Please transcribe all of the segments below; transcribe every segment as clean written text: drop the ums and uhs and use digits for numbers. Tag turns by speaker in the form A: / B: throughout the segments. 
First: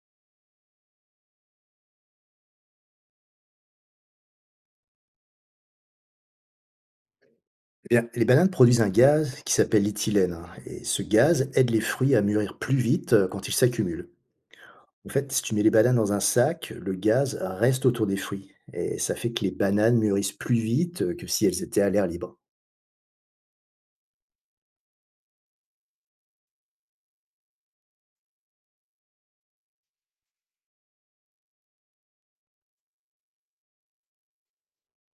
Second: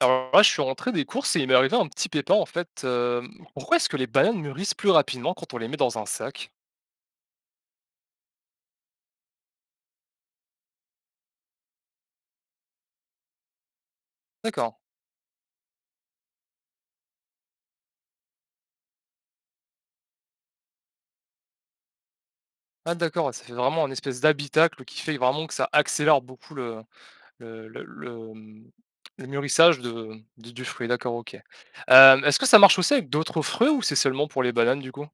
A: Alors là, je suis rentré des courses et il m'est arrivé un petit pépin en fait. Pourquoi est-ce que les bananes mûrissent plus rapidement quand on les met dans un sac?
B: Eh bien, les bananes produisent un gaz qui s'appelle l'éthylène, hein, et ce gaz aide les fruits à mûrir plus vite quand ils s'accumulent.
A: D'accord.
B: En fait, si tu mets les bananes dans un sac, le gaz reste autour des fruits. Et ça fait que les bananes mûrissent plus vite que si elles étaient à l'air libre.
A: Ah d'accord, ça fait vraiment un espèce d'habitacle qui fait vraiment que ça accélère beaucoup le, le, le- le mûrissage du fruit. D'accord, ok. Est-ce que ça marche aussi avec d'autres fruits ou c'est seulement pour les bananes du coup?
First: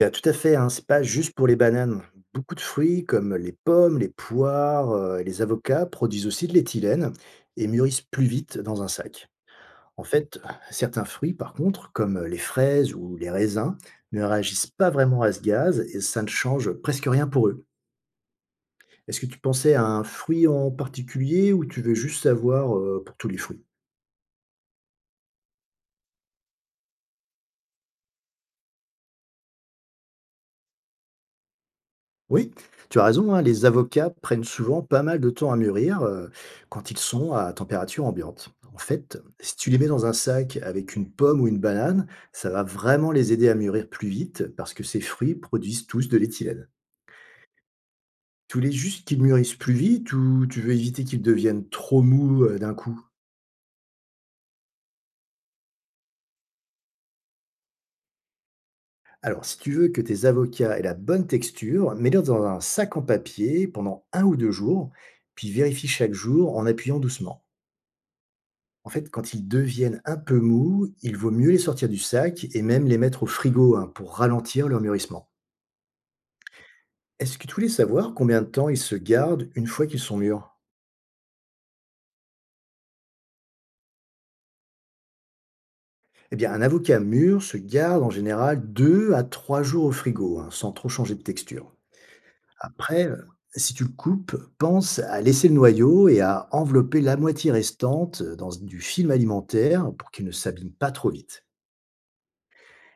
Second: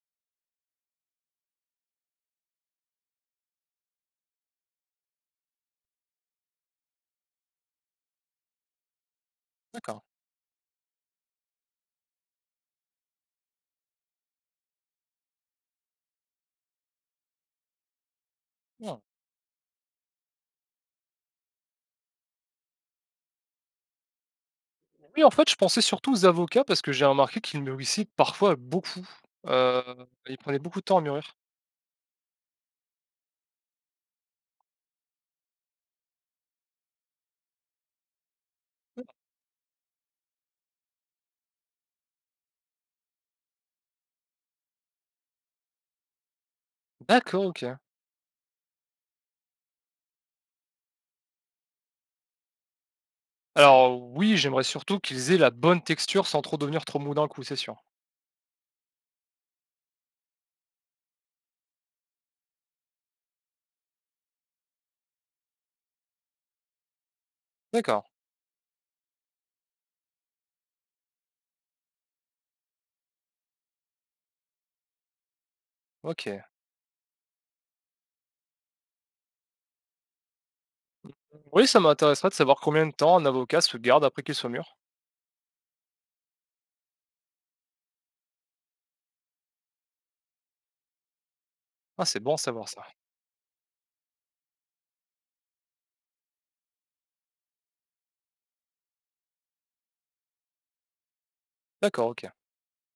B: Eh tout à fait, hein, c'est pas juste pour les bananes. Beaucoup de fruits comme les pommes, les poires et les avocats produisent aussi de l'éthylène et mûrissent plus vite dans un sac.
A: D'accord.
B: En fait, certains fruits, par contre, comme les fraises ou les raisins, ne réagissent pas vraiment à ce gaz et ça ne change presque rien pour eux.
A: Ah.
B: Est-ce que tu pensais à un fruit en particulier ou tu veux juste savoir pour tous les fruits?
A: Oui, en fait, je pensais surtout aux avocats parce que j'ai remarqué qu'ils mûrissaient parfois beaucoup. Euh, Ils prenaient beaucoup de temps à mûrir.
B: Oui, tu as raison, hein, les avocats prennent souvent pas mal de temps à mûrir quand ils sont à température ambiante. En fait, si tu les mets dans un sac avec une pomme ou une banane, ça va vraiment les aider à mûrir plus vite parce que ces fruits produisent tous de l'éthylène.
A: D'accord, ok.
B: Tu voulais juste qu'ils mûrissent plus vite ou tu veux éviter qu'ils deviennent trop mous, d'un coup?
A: Alors oui, j'aimerais surtout qu'ils aient la bonne texture sans trop devenir trop mous d'un coup, c'est sûr.
B: Alors, si tu veux que tes avocats aient la bonne texture, mets-les dans un sac en papier pendant un ou 2 jours, puis vérifie chaque jour en appuyant doucement.
A: D'accord,
B: En fait, quand ils deviennent un peu mous, il vaut mieux les sortir du sac et même les mettre au frigo, hein, pour ralentir leur mûrissement.
A: OK.
B: Est-ce que tu voulais savoir combien de temps ils se gardent une fois qu'ils sont mûrs?
A: Oui, ça m'intéresserait de savoir combien de temps un avocat se garde après qu'il soit mûr.
B: Eh bien, un avocat mûr se garde en général 2 à 3 jours au frigo, hein, sans trop changer de texture.
A: Ah, c'est bon à savoir ça.
B: Après, si tu le coupes, pense à laisser le noyau et à envelopper la moitié restante, dans du film alimentaire pour qu'il ne s'abîme pas trop vite.
A: D'accord, OK.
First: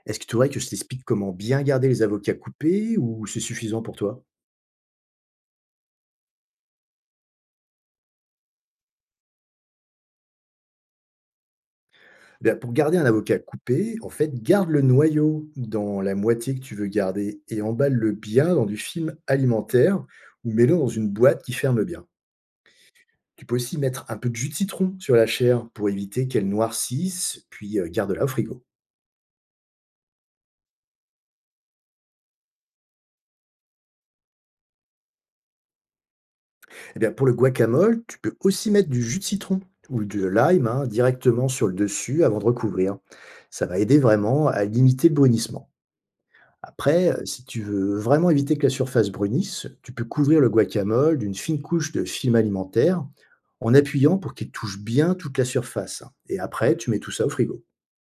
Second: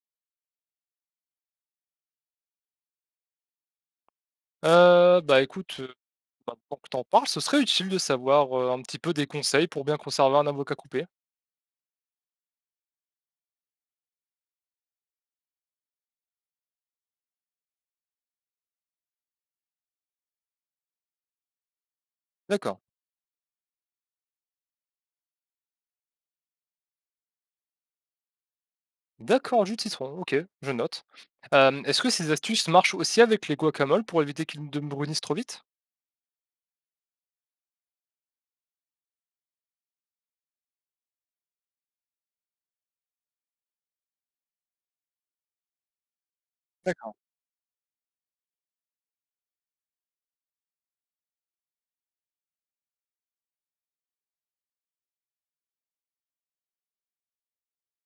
B: Est-ce que tu voudrais que je t'explique comment bien garder les avocats coupés ou c'est suffisant pour toi?
A: Écoute, maintenant que t'en parles, ce serait utile de savoir, un petit peu des conseils pour bien conserver un avocat coupé.
B: Bah, pour garder un avocat coupé, en fait, garde le noyau dans la moitié que tu veux garder et emballe-le bien dans du film alimentaire ou mets-le dans une boîte qui ferme bien.
A: D'accord.
B: Tu peux aussi mettre un peu de jus de citron sur la chair pour éviter qu'elle noircisse, puis, garde-la au frigo.
A: D'accord, jus de citron, OK, je note. Hem, est-ce que ces astuces marchent aussi avec les guacamoles pour éviter qu'ils ne brunissent trop vite?
B: Eh bien, pour le guacamole, tu peux aussi mettre du jus de citron ou de lime, hein, directement sur le dessus avant de recouvrir. Ça va aider vraiment à limiter le brunissement. Après,
A: D'accord.
B: si tu veux vraiment éviter que la surface brunisse, tu peux couvrir le guacamole d'une fine couche de film alimentaire en appuyant pour qu'il touche bien toute la surface. Et après, tu mets tout ça au frigo.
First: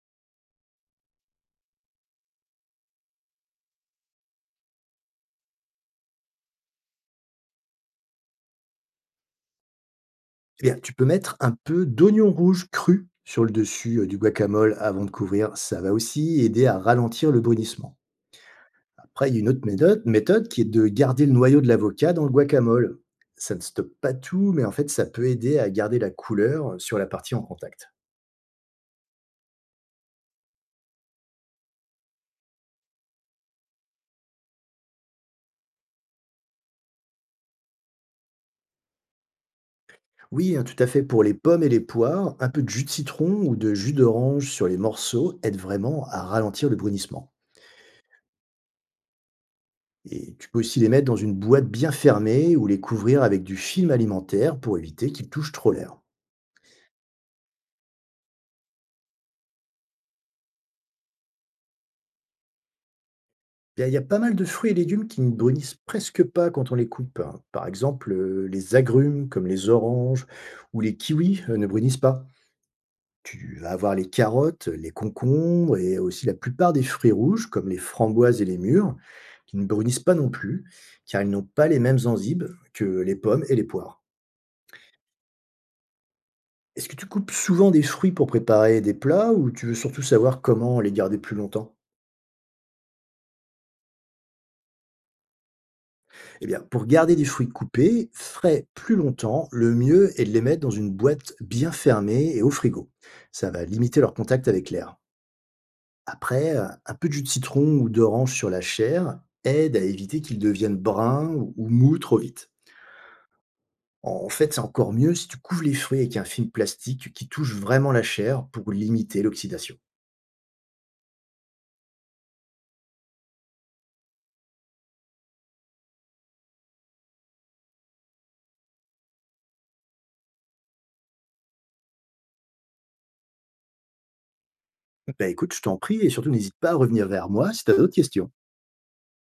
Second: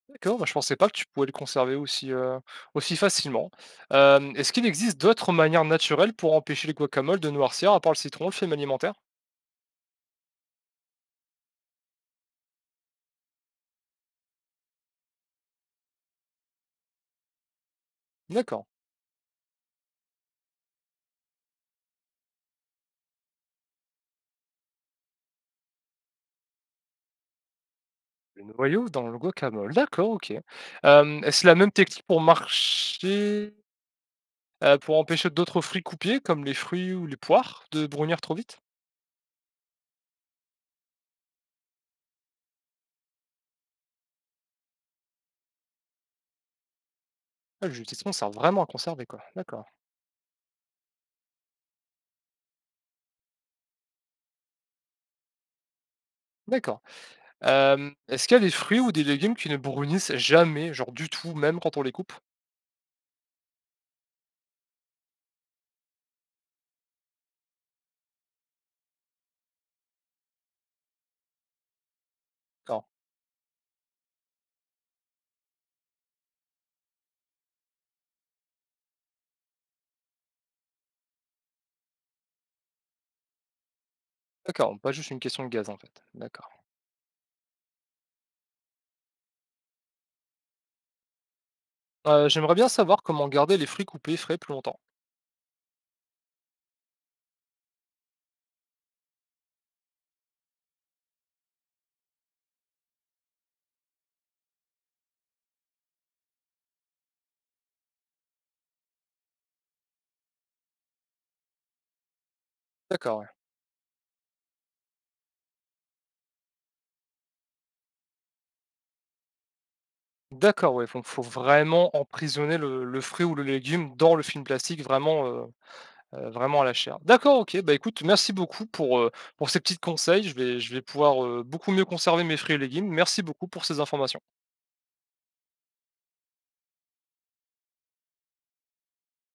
A: D'accord, bah, je pensais pas que tu pouvais le conserver aussi, aussi facilement. Hem, est-ce qu'il existe d'autres manières naturelles pour empêcher le guacamole de noircir à part le citron, le film alimentaire?
B: Eh bien, tu peux mettre un peu d'oignon rouge cru sur le dessus du guacamole avant de couvrir. Ça va aussi aider à ralentir le brunissement.
A: D'accord.
B: Après, il y a une autre méthode qui est de garder le noyau de l'avocat dans le guacamole. Ça ne stoppe pas tout, mais en fait, ça peut aider à garder la couleur sur la partie en contact.
A: Le noyau dans le guacamole, d'accord, OK. Hem, est-ce la même technique pour marcher pour empêcher d'autres fruits coupés comme les fruits ou les poires de brunir trop vite?
B: Oui, hein, tout à fait. Pour les pommes et les poires, un peu de jus de citron ou de jus d'orange sur les morceaux aide vraiment à ralentir le brunissement.
A: Ah, le jus de citron sert vraiment à conserver quoi, d'accord,
B: Et tu peux aussi les mettre dans une boîte bien fermée ou les couvrir avec du film alimentaire pour éviter qu'ils touchent trop l'air.
A: d'accord. Hem, est-ce qu'il y a des fruits ou des légumes qui ne brunissent jamais, genre du tout, même quand on les coupe?
B: Il y a pas mal de fruits et légumes qui ne brunissent presque pas quand on les coupe, hein. Par exemple, les agrumes comme les oranges ou les kiwis, ne brunissent pas.
A: D'accord,
B: Tu vas avoir les carottes, les concombres et aussi la plupart des fruits rouges comme les framboises et les mûres qui ne brunissent pas non plus, car ils n'ont pas les mêmes enzymes que les pommes et les poires.
A: d'accord, pas juste une question de gaz en fait, d'accord.
B: Est-ce que tu coupes souvent des fruits pour préparer des plats ou tu veux surtout savoir comment les garder plus longtemps?
A: J'aimerais bien savoir comment garder les fruits coupés frais plus longtemps.
B: Eh bien, pour garder des fruits coupés frais plus longtemps, le mieux est de les mettre dans une boîte bien fermée et au frigo. Ça va limiter leur contact avec l'air. Après, un peu de jus de citron ou d'orange sur la chair aide à éviter qu'ils deviennent bruns ou mous trop vite.
A: D'accord, ouais.
B: En fait, c'est encore mieux si tu couvres les fruits avec un film plastique qui touche vraiment la chair pour limiter l'oxydation.
A: D'accord, ouais, donc faut vraiment emprisonner le fruit ou le légume dans le film plastique vraiment, vraiment à la chair. D'accord, OK, bah, écoute, merci beaucoup pour, pour ces petits conseils. Je vais pouvoir, beaucoup mieux conserver mes fruits et légumes. Merci beaucoup pour ces informations.
B: Bah écoute, je t'en prie et surtout n'hésite pas à revenir vers moi si tu as d'autres questions.